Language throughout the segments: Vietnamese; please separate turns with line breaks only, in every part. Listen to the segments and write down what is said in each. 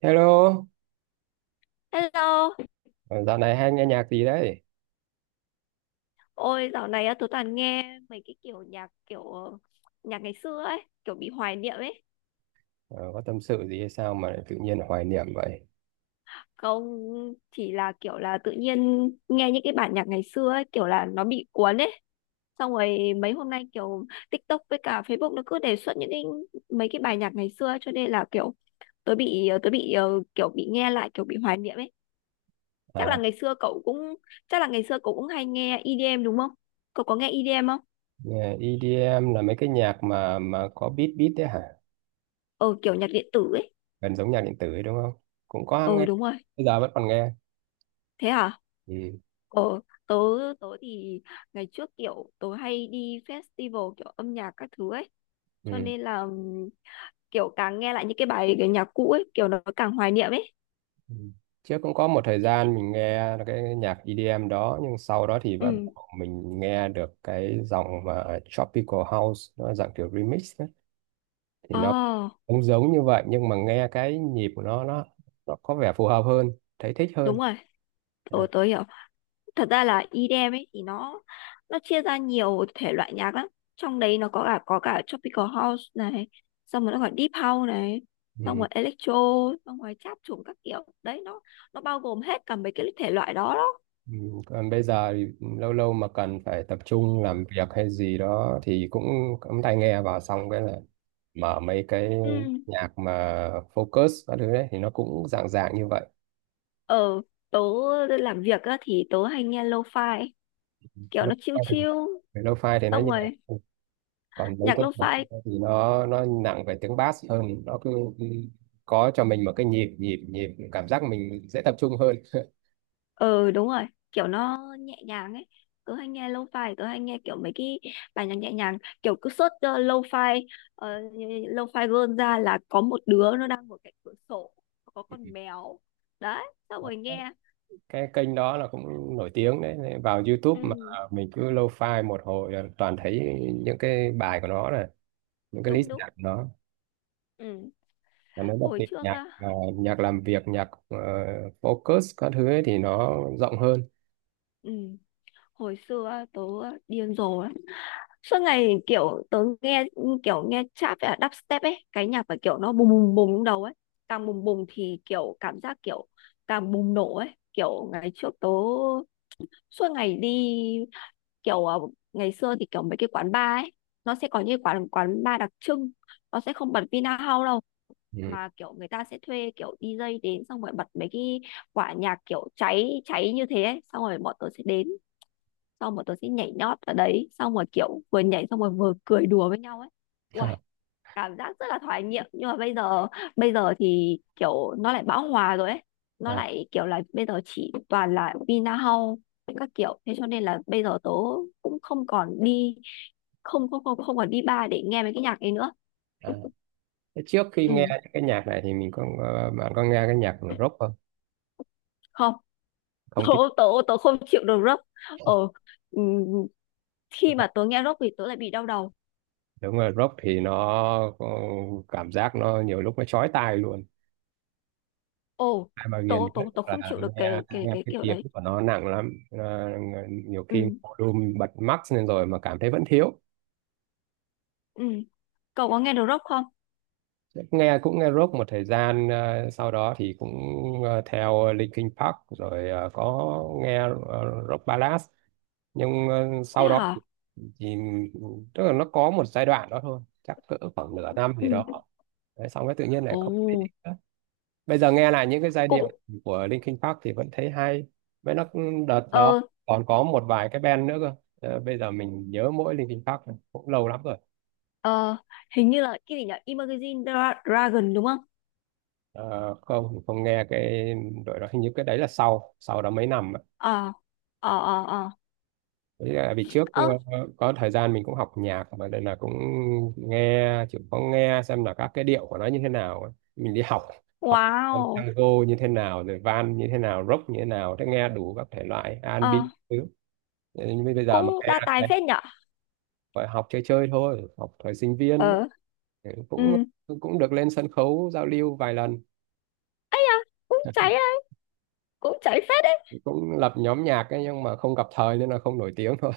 Hello,
Hello,
ờ, dạo này hay nghe nhạc gì đấy?
ôi dạo này á, tớ toàn nghe mấy cái kiểu nhạc kiểu nhạc ngày xưa ấy, kiểu bị hoài niệm ấy.
Ờ, có tâm sự gì hay sao mà lại tự nhiên hoài niệm vậy?
Không, chỉ là kiểu là tự nhiên nghe những cái bản nhạc ngày xưa ấy, kiểu là nó bị cuốn ấy. Xong rồi mấy hôm nay kiểu TikTok với cả Facebook nó cứ đề xuất những cái mấy cái bài nhạc ngày xưa ấy, cho nên là kiểu tớ bị ờ, tớ bị ờ, kiểu bị nghe lại kiểu bị hoài niệm ấy. Chắc là
À,
ngày xưa cậu cũng Chắc là ngày xưa cậu cũng hay nghe EDM đúng không? Cậu có nghe EDM không?
nghe EDM là mấy cái nhạc mà có beat beat đấy hả?
Ờ kiểu nhạc điện tử ấy.
Gần giống nhạc điện tử ấy đúng không? Cũng có
Ờ
nghe,
đúng rồi.
bây giờ vẫn còn nghe.
Thế hả?
Ừ.
ờ tớ tớ thì ngày trước kiểu tớ hay đi festival kiểu âm nhạc các thứ ấy cho
Ừ.
nên là kiểu càng nghe lại những cái bài cái nhạc cũ ấy kiểu nó càng hoài niệm ấy.
Ừ. Trước cũng có một thời gian mình nghe cái nhạc EDM đó, nhưng sau đó thì bắt đầu
Ừ.
mình nghe được cái dòng mà Tropical House, nó là dạng kiểu remix thì
Ồ,
nó cũng giống như vậy, nhưng mà nghe cái nhịp của nó có vẻ phù hợp hơn, thấy thích hơn.
đúng rồi,
À,
tôi hiểu. Thật ra là EDM ấy thì nó chia ra nhiều thể loại nhạc lắm. Trong đấy nó có cả tropical house này, xong rồi nó gọi deep house này, xong
ừ.
rồi electro, xong rồi trap trùng các kiểu. Đấy nó bao gồm hết cả mấy cái thể loại đó đó.
Ừ. Còn bây giờ thì lâu lâu mà cần phải tập trung làm việc hay gì đó thì cũng cắm tai nghe vào, xong cái là mở mấy cái
Ừ.
nhạc mà focus các thứ đấy thì nó cũng dạng dạng như vậy.
ở tớ làm việc á, thì tớ hay nghe lo-fi, kiểu nó chill
lo-fi
chill,
Lo-fi thì nó
xong
nhẹ,
rồi
còn mấy
nhạc
cái nhạc
lo-fi,
thì nó nặng về tiếng bass hơn, nó cứ có cho mình một cái nhịp nhịp nhịp, cảm giác mình dễ tập trung hơn.
ờ đúng rồi, kiểu nó nhẹ nhàng ấy. Tớ hay nghe lo-fi, tớ hay nghe kiểu mấy cái bài nhạc nhẹ nhàng, kiểu cứ search lo-fi, ờ, lo-fi girl ra là có một đứa nó đang ngồi cạnh cửa sổ, có con mèo, đấy, xong rồi nghe,
Cái kênh đó là cũng nổi tiếng đấy. Nên vào YouTube mà
ừ,
mình cứ lâu file một hồi là toàn thấy những cái bài của nó này, những cái list
đúng đúng,
nhạc của nó.
ừ.
Và nó đặc
Hồi
biệt
trước
nhạc
á,
ờ, nhạc làm việc nhạc focus các thứ ấy thì nó rộng hơn.
ừ, hồi xưa á, tớ điên rồ suốt ngày kiểu tớ nghe kiểu nghe trap và đắp step ấy cái nhạc phải kiểu nó bùng bùng bùng trong đầu ấy, càng bùng bùng thì kiểu cảm giác kiểu càng bùng nổ ấy kiểu ngày trước tớ suốt ngày đi kiểu ngày xưa thì kiểu mấy cái quán bar ấy nó sẽ có những quán quán bar đặc trưng, nó sẽ không bật Vinahouse đâu
Ừ.
mà kiểu người ta sẽ thuê kiểu đi DJ đến xong rồi bật mấy cái quả nhạc kiểu cháy cháy như thế ấy. Xong rồi bọn tớ sẽ đến xong bọn tôi sẽ nhảy nhót ở đấy xong rồi kiểu vừa nhảy xong rồi vừa cười đùa với nhau ấy. Uầy, cảm giác rất là thoải nghiệm nhưng mà bây giờ thì kiểu nó lại bão hòa rồi ấy, nó
À,
lại kiểu là bây giờ chỉ toàn là Vinahall với các kiểu thế cho nên là bây giờ tớ cũng không còn đi, không không không không còn đi bar để nghe mấy cái nhạc ấy nữa.
à. Thế trước khi
Ừ
nghe những cái nhạc này thì mình bạn có nghe cái nhạc rock không?
không.
Không
tớ
thích
tớ tớ không chịu được rock. Ờ ừ, khi mà
rock.
tớ nghe rock thì tớ lại bị đau đầu.
Đúng rồi, rock thì nó có cảm giác nó nhiều lúc nó chói tai luôn,
Ồ
ai mà
tớ
ghiền
tớ
nhất
tớ không
là
chịu được
nghe,
cái cái
nghe
cái
cái
kiểu
tiếng
đấy.
của nó nặng lắm. Nó- nhiều khi
Ừ
volume bật max lên rồi mà cảm thấy vẫn thiếu.
ừ. Cậu có nghe được rock không?
Nghe cũng nghe rock một thời gian, sau đó thì cũng theo Linkin Park, rồi có nghe rock ballad, nhưng
Thế
sau đó thì
hả?
tức là nó có một giai đoạn đó thôi, chắc cỡ khoảng nửa năm gì
Ừ.
đó. Đấy, xong cái tự nhiên lại
Ồ.
không thích nữa. Bây giờ nghe lại những cái giai điệu
cũng
của Linkin Park thì vẫn thấy hay, với nó đợt đó
ờ
còn có một vài cái band nữa cơ. Ờ, bây giờ mình nhớ mỗi Linkin Park thôi, cũng lâu lắm rồi.
ờ. Hình như là cái gì nhỉ? Dragon đúng không?
Ờ, không, mình không nghe cái đội đó, hình như cái đấy là sau sau đó mấy năm ạ.
Ờ ờ ờ ờ.
Với lại vì trước
Ơ
có thời gian mình cũng học nhạc mà, đây là cũng nghe chịu có nghe xem là các cái điệu của nó như thế nào ấy. Mình đi học học con
wow.
tango như thế nào, rồi van như thế nào, rock như thế nào, thế nghe đủ các thể loại
Ờ
R&B thứ. Thế nhưng bây giờ
cũng
mà nghe
đa tài phết nhở.
phải học chơi chơi thôi, học thời sinh viên ấy.
Ờ
Ừ,
ừ
cũng cũng được lên sân khấu giao lưu vài lần,
cũng cháy á, cũng cháy phết đấy.
cũng lập nhóm nhạc ấy, nhưng mà không gặp thời nên là không nổi tiếng thôi.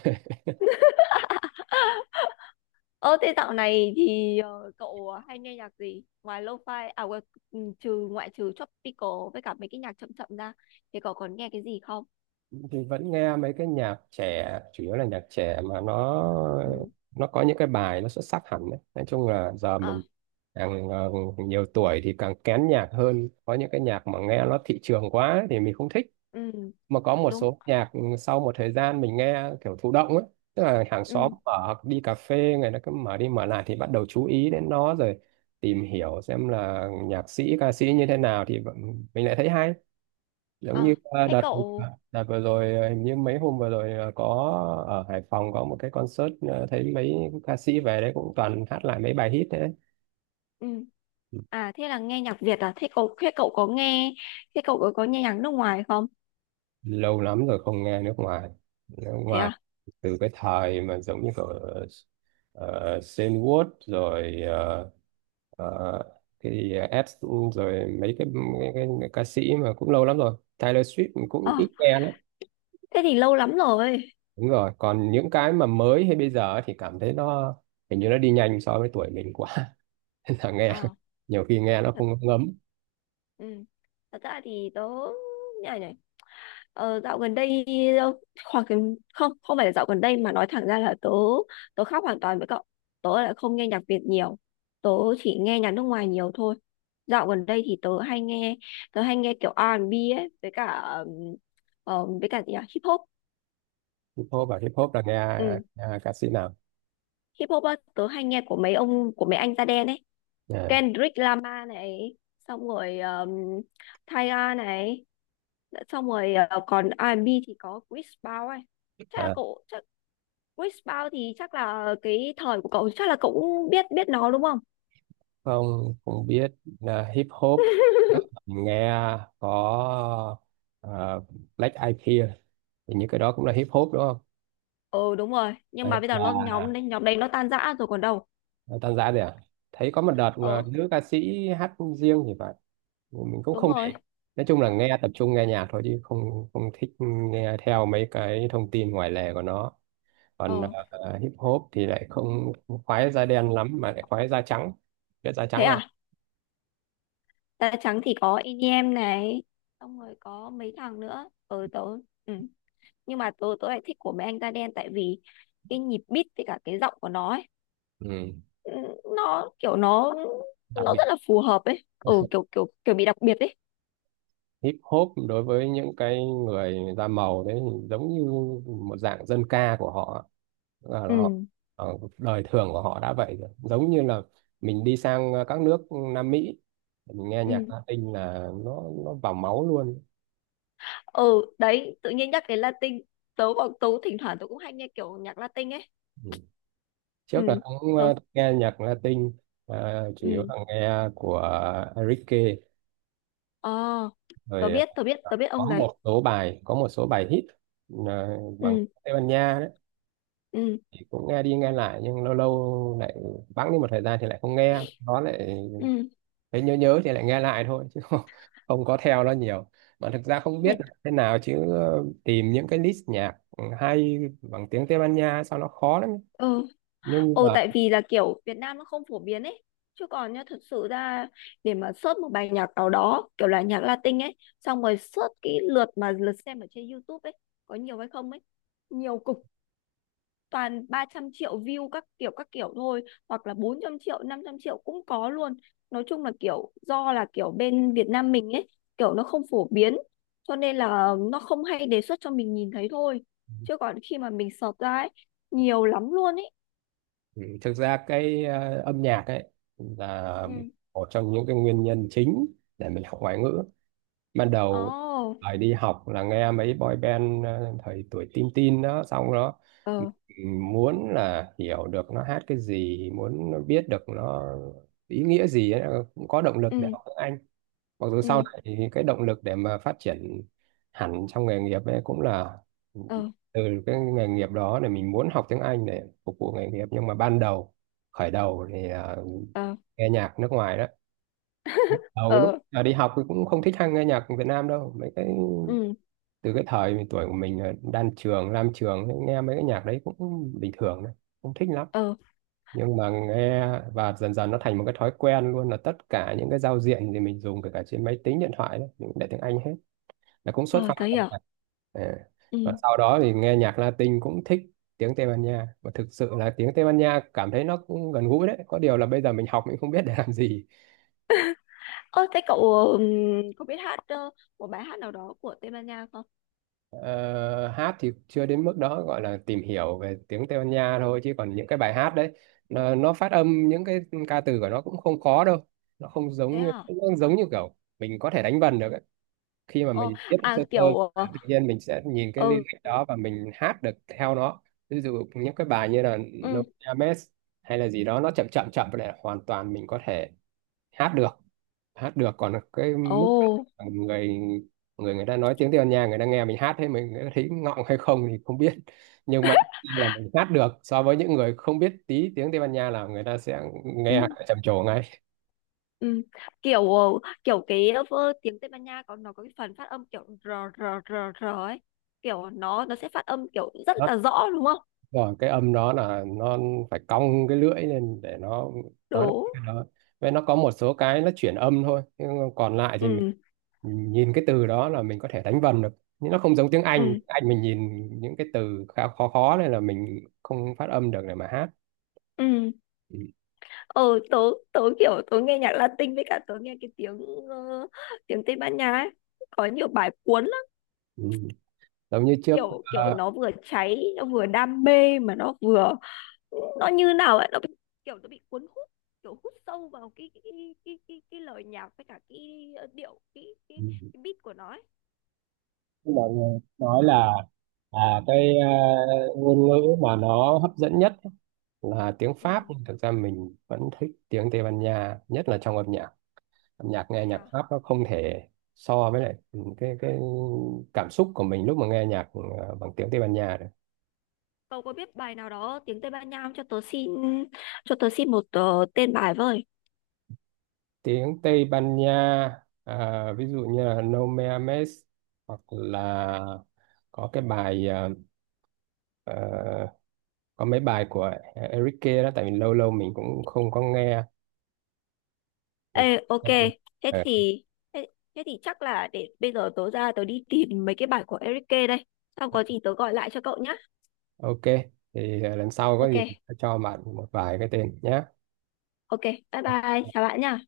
Ờ thế dạo này thì cậu hay nghe nhạc gì ngoài lo-fi, à quên, ừ, trừ, ngoại trừ tropical với cả mấy cái nhạc chậm chậm ra thì cậu còn nghe cái gì không?
Thì vẫn nghe mấy cái nhạc trẻ, chủ yếu là nhạc trẻ, mà nó
Ừ
nó có những cái bài nó xuất sắc hẳn đấy. Nói chung là giờ
ờ
mình càng nhiều tuổi thì càng kén nhạc hơn, có những cái nhạc mà nghe nó thị trường quá ấy thì mình không thích,
ừ
mà có một
đúng
số nhạc sau một thời gian mình nghe kiểu thụ động ấy, tức là hàng xóm
ừ.
mở, đi cà phê người ta cứ mở đi mở lại thì bắt đầu chú ý đến nó, rồi tìm hiểu xem là nhạc sĩ ca sĩ như thế nào thì mình lại thấy hay. Giống như
Ờ thế
đợt
cậu.
đợt vừa rồi ờ, hình như mấy hôm vừa rồi có ở Hải Phòng có một cái concert, thấy mấy ca sĩ về đấy cũng toàn hát lại mấy bài hit.
Ừ. À thế là nghe nhạc Việt à? Thế cậu có, nghe thế cậu có nghe nhạc nước ngoài không?
Lâu lắm rồi không nghe nước ngoài. Nước
Thế
ngoài
à?
từ cái thời mà giống như kiểu uh, Wood, rồi ờ, thì Ed, rồi mấy cái ca sĩ mà cũng lâu lắm rồi. Taylor Swift mình
Ờ
cũng ít nghe lắm.
thế thì lâu lắm rồi.
Đúng rồi, còn những cái mà mới hay bây giờ thì cảm thấy nó hình như nó đi nhanh so với tuổi mình quá. Nên là nghe
Ờ
nhiều khi nghe nó
thật.
không ngấm.
Ừ. Thật ra thì tớ. Này này. Ờ, dạo gần đây, hoặc không, không phải là dạo gần đây mà nói thẳng ra là tớ tớ khác hoàn toàn với cậu. Tớ lại không nghe nhạc Việt nhiều, tớ chỉ nghe nhạc nước ngoài nhiều thôi. Dạo gần đây thì tớ hay nghe kiểu R&B ấy với cả với cả gì nhỉ? Hip hop.
Hip hop, hip hop là nghe,
Ừ.
nghe ca sĩ nào?
Hip hop á, tớ hay nghe của mấy anh da đen ấy.
À,
Kendrick Lamar này, xong rồi Tyga này, xong rồi còn R&B thì có Chris Brown ấy. Chắc là
à,
cậu chắc Wishbound thì chắc là cái thời của cậu, chắc là cậu cũng biết biết nó đúng không?
không, cũng biết là hip hop thì đó, mình nghe có à, Black Eyed Peas thì những cái đó cũng là hip hop đúng không?
Ừ đúng rồi, nhưng
Đấy,
mà bây giờ nó, nhóm đấy nó tan rã rồi còn đâu.
và tan ra rồi à? Thấy có một đợt
Ờ
nữ ca sĩ hát riêng thì phải, mình cũng
đúng
không để
rồi.
ý. Nói chung là nghe tập trung nghe nhạc thôi, chứ không không thích nghe theo mấy cái thông tin ngoài lề của nó,
Ờ
còn hip hop thì lại không không khoái da đen lắm, mà lại khoái da trắng, biết da
thế
trắng là
à? Da trắng thì có EDM này, xong rồi có mấy thằng nữa. Ờ tớ ừ. Nhưng mà tớ tớ lại thích của mấy anh da đen tại vì cái nhịp beat với cả cái giọng của nó ấy,
ừ.
ừ, nó kiểu
Đặc
nó
biệt
rất là phù hợp ấy. Ừ kiểu kiểu kiểu bị đặc biệt ấy.
hip hop đối với những cái người da màu đấy thì giống như một dạng dân ca của họ, là
Ừ.
họ đời thường của họ đã vậy rồi, giống như là mình đi sang các nước Nam Mỹ, mình nghe nhạc
Ừ.
Latin là nó vào máu luôn.
Ừ đấy tự nhiên nhắc đến Latin, tớ bọn tớ thỉnh thoảng tớ cũng hay nghe kiểu nhạc Latin ấy.
Ừ.
Ừ
Trước là cũng
tớ
nghe nhạc Latin, chủ yếu
ừ.
là nghe của Enrique,
Ờ
rồi
tớ biết ông đấy.
có một số bài hit bằng
Ừ
Tây Ban Nha đấy,
ừ
thì cũng nghe đi nghe lại, nhưng lâu lâu lại bẵng đi một thời gian thì lại không nghe nó, lại
ừ
thấy nhớ nhớ thì lại nghe lại thôi, chứ không có theo nó nhiều. Mà thực ra không
ừ
biết là thế nào, chứ tìm những cái list nhạc hay bằng tiếng Tây Ban Nha sao nó khó lắm.
ừ.
Nhưng
Ồ,
mà
tại vì là kiểu Việt Nam nó không phổ biến ấy, chứ còn nhá thực sự ra, để mà search một bài nhạc nào đó kiểu là nhạc Latin ấy, xong rồi search cái lượt mà lượt xem ở trên YouTube ấy có nhiều hay không ấy, nhiều cực, toàn 300 triệu view các kiểu thôi, hoặc là 400 triệu, 500 triệu cũng có luôn. Nói chung là kiểu do là kiểu bên Việt Nam mình ấy kiểu nó không phổ biến cho nên là nó không hay đề xuất cho mình nhìn thấy thôi, chứ còn khi mà mình search ra ấy nhiều lắm luôn ấy.
ừ, thực ra cái âm nhạc ấy là
Ừ.
một trong những cái nguyên nhân chính để mình học ngoại ngữ ban đầu.
Ồ.
Thời đi học là nghe mấy boy band, thời tuổi teen teen đó, xong đó ừ,
Ờ.
muốn là hiểu được nó hát cái gì, muốn biết được nó ý nghĩa gì ấy, cũng có động lực để
Ừ.
học tiếng Anh. Mặc dù sau
Ừ.
này thì cái động lực để mà phát triển hẳn trong nghề nghiệp ấy cũng là
Ờ.
từ cái nghề nghiệp đó, để mình muốn học tiếng Anh để phục vụ nghề nghiệp, nhưng mà ban đầu khởi đầu thì
Ờ
nghe nhạc nước ngoài đó. Đầu lúc
ờ
đi học thì cũng không thích nghe nhạc Việt Nam đâu, mấy cái
Ừ.
từ cái thời mình, tuổi của mình là đan trường lam trường thì nghe mấy cái nhạc đấy cũng bình thường đấy, không thích lắm.
Ờ
Nhưng mà nghe, và dần dần nó thành một cái thói quen luôn, là tất cả những cái giao diện thì mình dùng, kể cả trên máy tính điện thoại đấy, mình cũng để tiếng Anh hết, là cũng xuất
ờ
phát
tớ
từ
hiểu.
cả. À. Và
Ừ.
sau đó thì nghe nhạc Latin cũng thích tiếng Tây Ban Nha, và thực sự là tiếng Tây Ban Nha cảm thấy nó cũng gần gũi đấy, có điều là bây giờ mình học mình không biết để làm gì.
Ơ thế cậu ừm, có biết hát một bài hát nào đó của Tây Ban Nha không?
Ờ, hát thì chưa đến mức đó, gọi là tìm hiểu về tiếng Tây Ban Nha thôi, chứ còn những cái bài hát đấy nó phát âm những cái ca từ của nó cũng không khó đâu, nó không
Thế
giống như,
hả?
kiểu mình có thể đánh vần được ấy. Khi mà
Ồ.
mình biết
À
sơ sơ
kiểu
tự nhiên mình sẽ nhìn cái
ừ.
lyric đó và mình hát được theo nó, ví dụ những cái bài như là No
Ừ.
Ames hay là gì đó, nó chậm chậm chậm này hoàn toàn mình có thể hát được. Hát được, còn cái
Ồ.
mức người người người ta nói tiếng Tây Ban Nha, người ta nghe mình hát thế, mình, người ta thấy ngọng hay không thì không biết, nhưng mà là mình hát được so với những người không biết tí tiếng Tây Ban Nha là người ta sẽ
Ừ,
nghe trầm trồ ngay.
ừ. Kiểu kiểu cái tiếng Tây Ban Nha có, nó có cái phần phát âm kiểu r r r r ấy, kiểu nó sẽ phát âm kiểu rất là rõ đúng không?
Rồi cái âm đó là nó phải cong cái lưỡi lên để nó nói được
Đúng.
cái đó, vậy nó có một số cái nó chuyển âm thôi, nhưng còn lại thì mình
Ừ
nhìn cái từ đó là mình có thể đánh vần được, nhưng nó không giống tiếng Anh.
ừ
Tiếng Anh mình nhìn những cái từ khá khó khó này là mình không phát âm được để mà hát.
ừ.
Ừ.
Ờ tớ, tớ kiểu tớ nghe nhạc Latin với cả tớ nghe cái tiếng ờ, tiếng Tây Ban Nha ấy có nhiều bài cuốn lắm.
Ừ. Giống như trước
Kiểu kiểu
ờ,
nó vừa cháy nó vừa đam mê mà nó vừa, nó như nào ấy nó bị, kiểu nó bị cuốn hút, kiểu hút sâu vào cái lời nhạc với cả cái điệu
ừ,
cái beat của nó ấy.
mọi người nói là cái ngôn ngữ mà nó hấp dẫn nhất là tiếng Pháp,
Ừ,
nhưng thực ra mình vẫn thích tiếng Tây Ban Nha nhất là trong âm nhạc. Âm nhạc nghe
thế
nhạc
à?
Pháp nó không thể so với lại cái cảm xúc của mình lúc mà nghe nhạc bằng tiếng Tây Ban Nha được.
Cậu có biết bài nào đó tiếng Tây Ban Nha không cho tớ xin, cho tớ xin một tên bài với.
Tiếng Tây Ban Nha ví dụ như là No Me Ames, hoặc là có cái bài ờ, có mấy bài của Enrique đó, tại vì lâu lâu mình cũng không có nghe. Mình
Ê
không
ok,
nghe luôn.
thế
Ờ,
thì, thế, thế thì chắc là để bây giờ tớ ra tớ đi tìm mấy cái bài của Eric K đây, xong có gì tớ gọi lại cho cậu nhá.
ok, thì lần sau có gì
Ok
mình sẽ cho bạn một vài cái tên
ok bye bye,
nhé
chào bạn nha.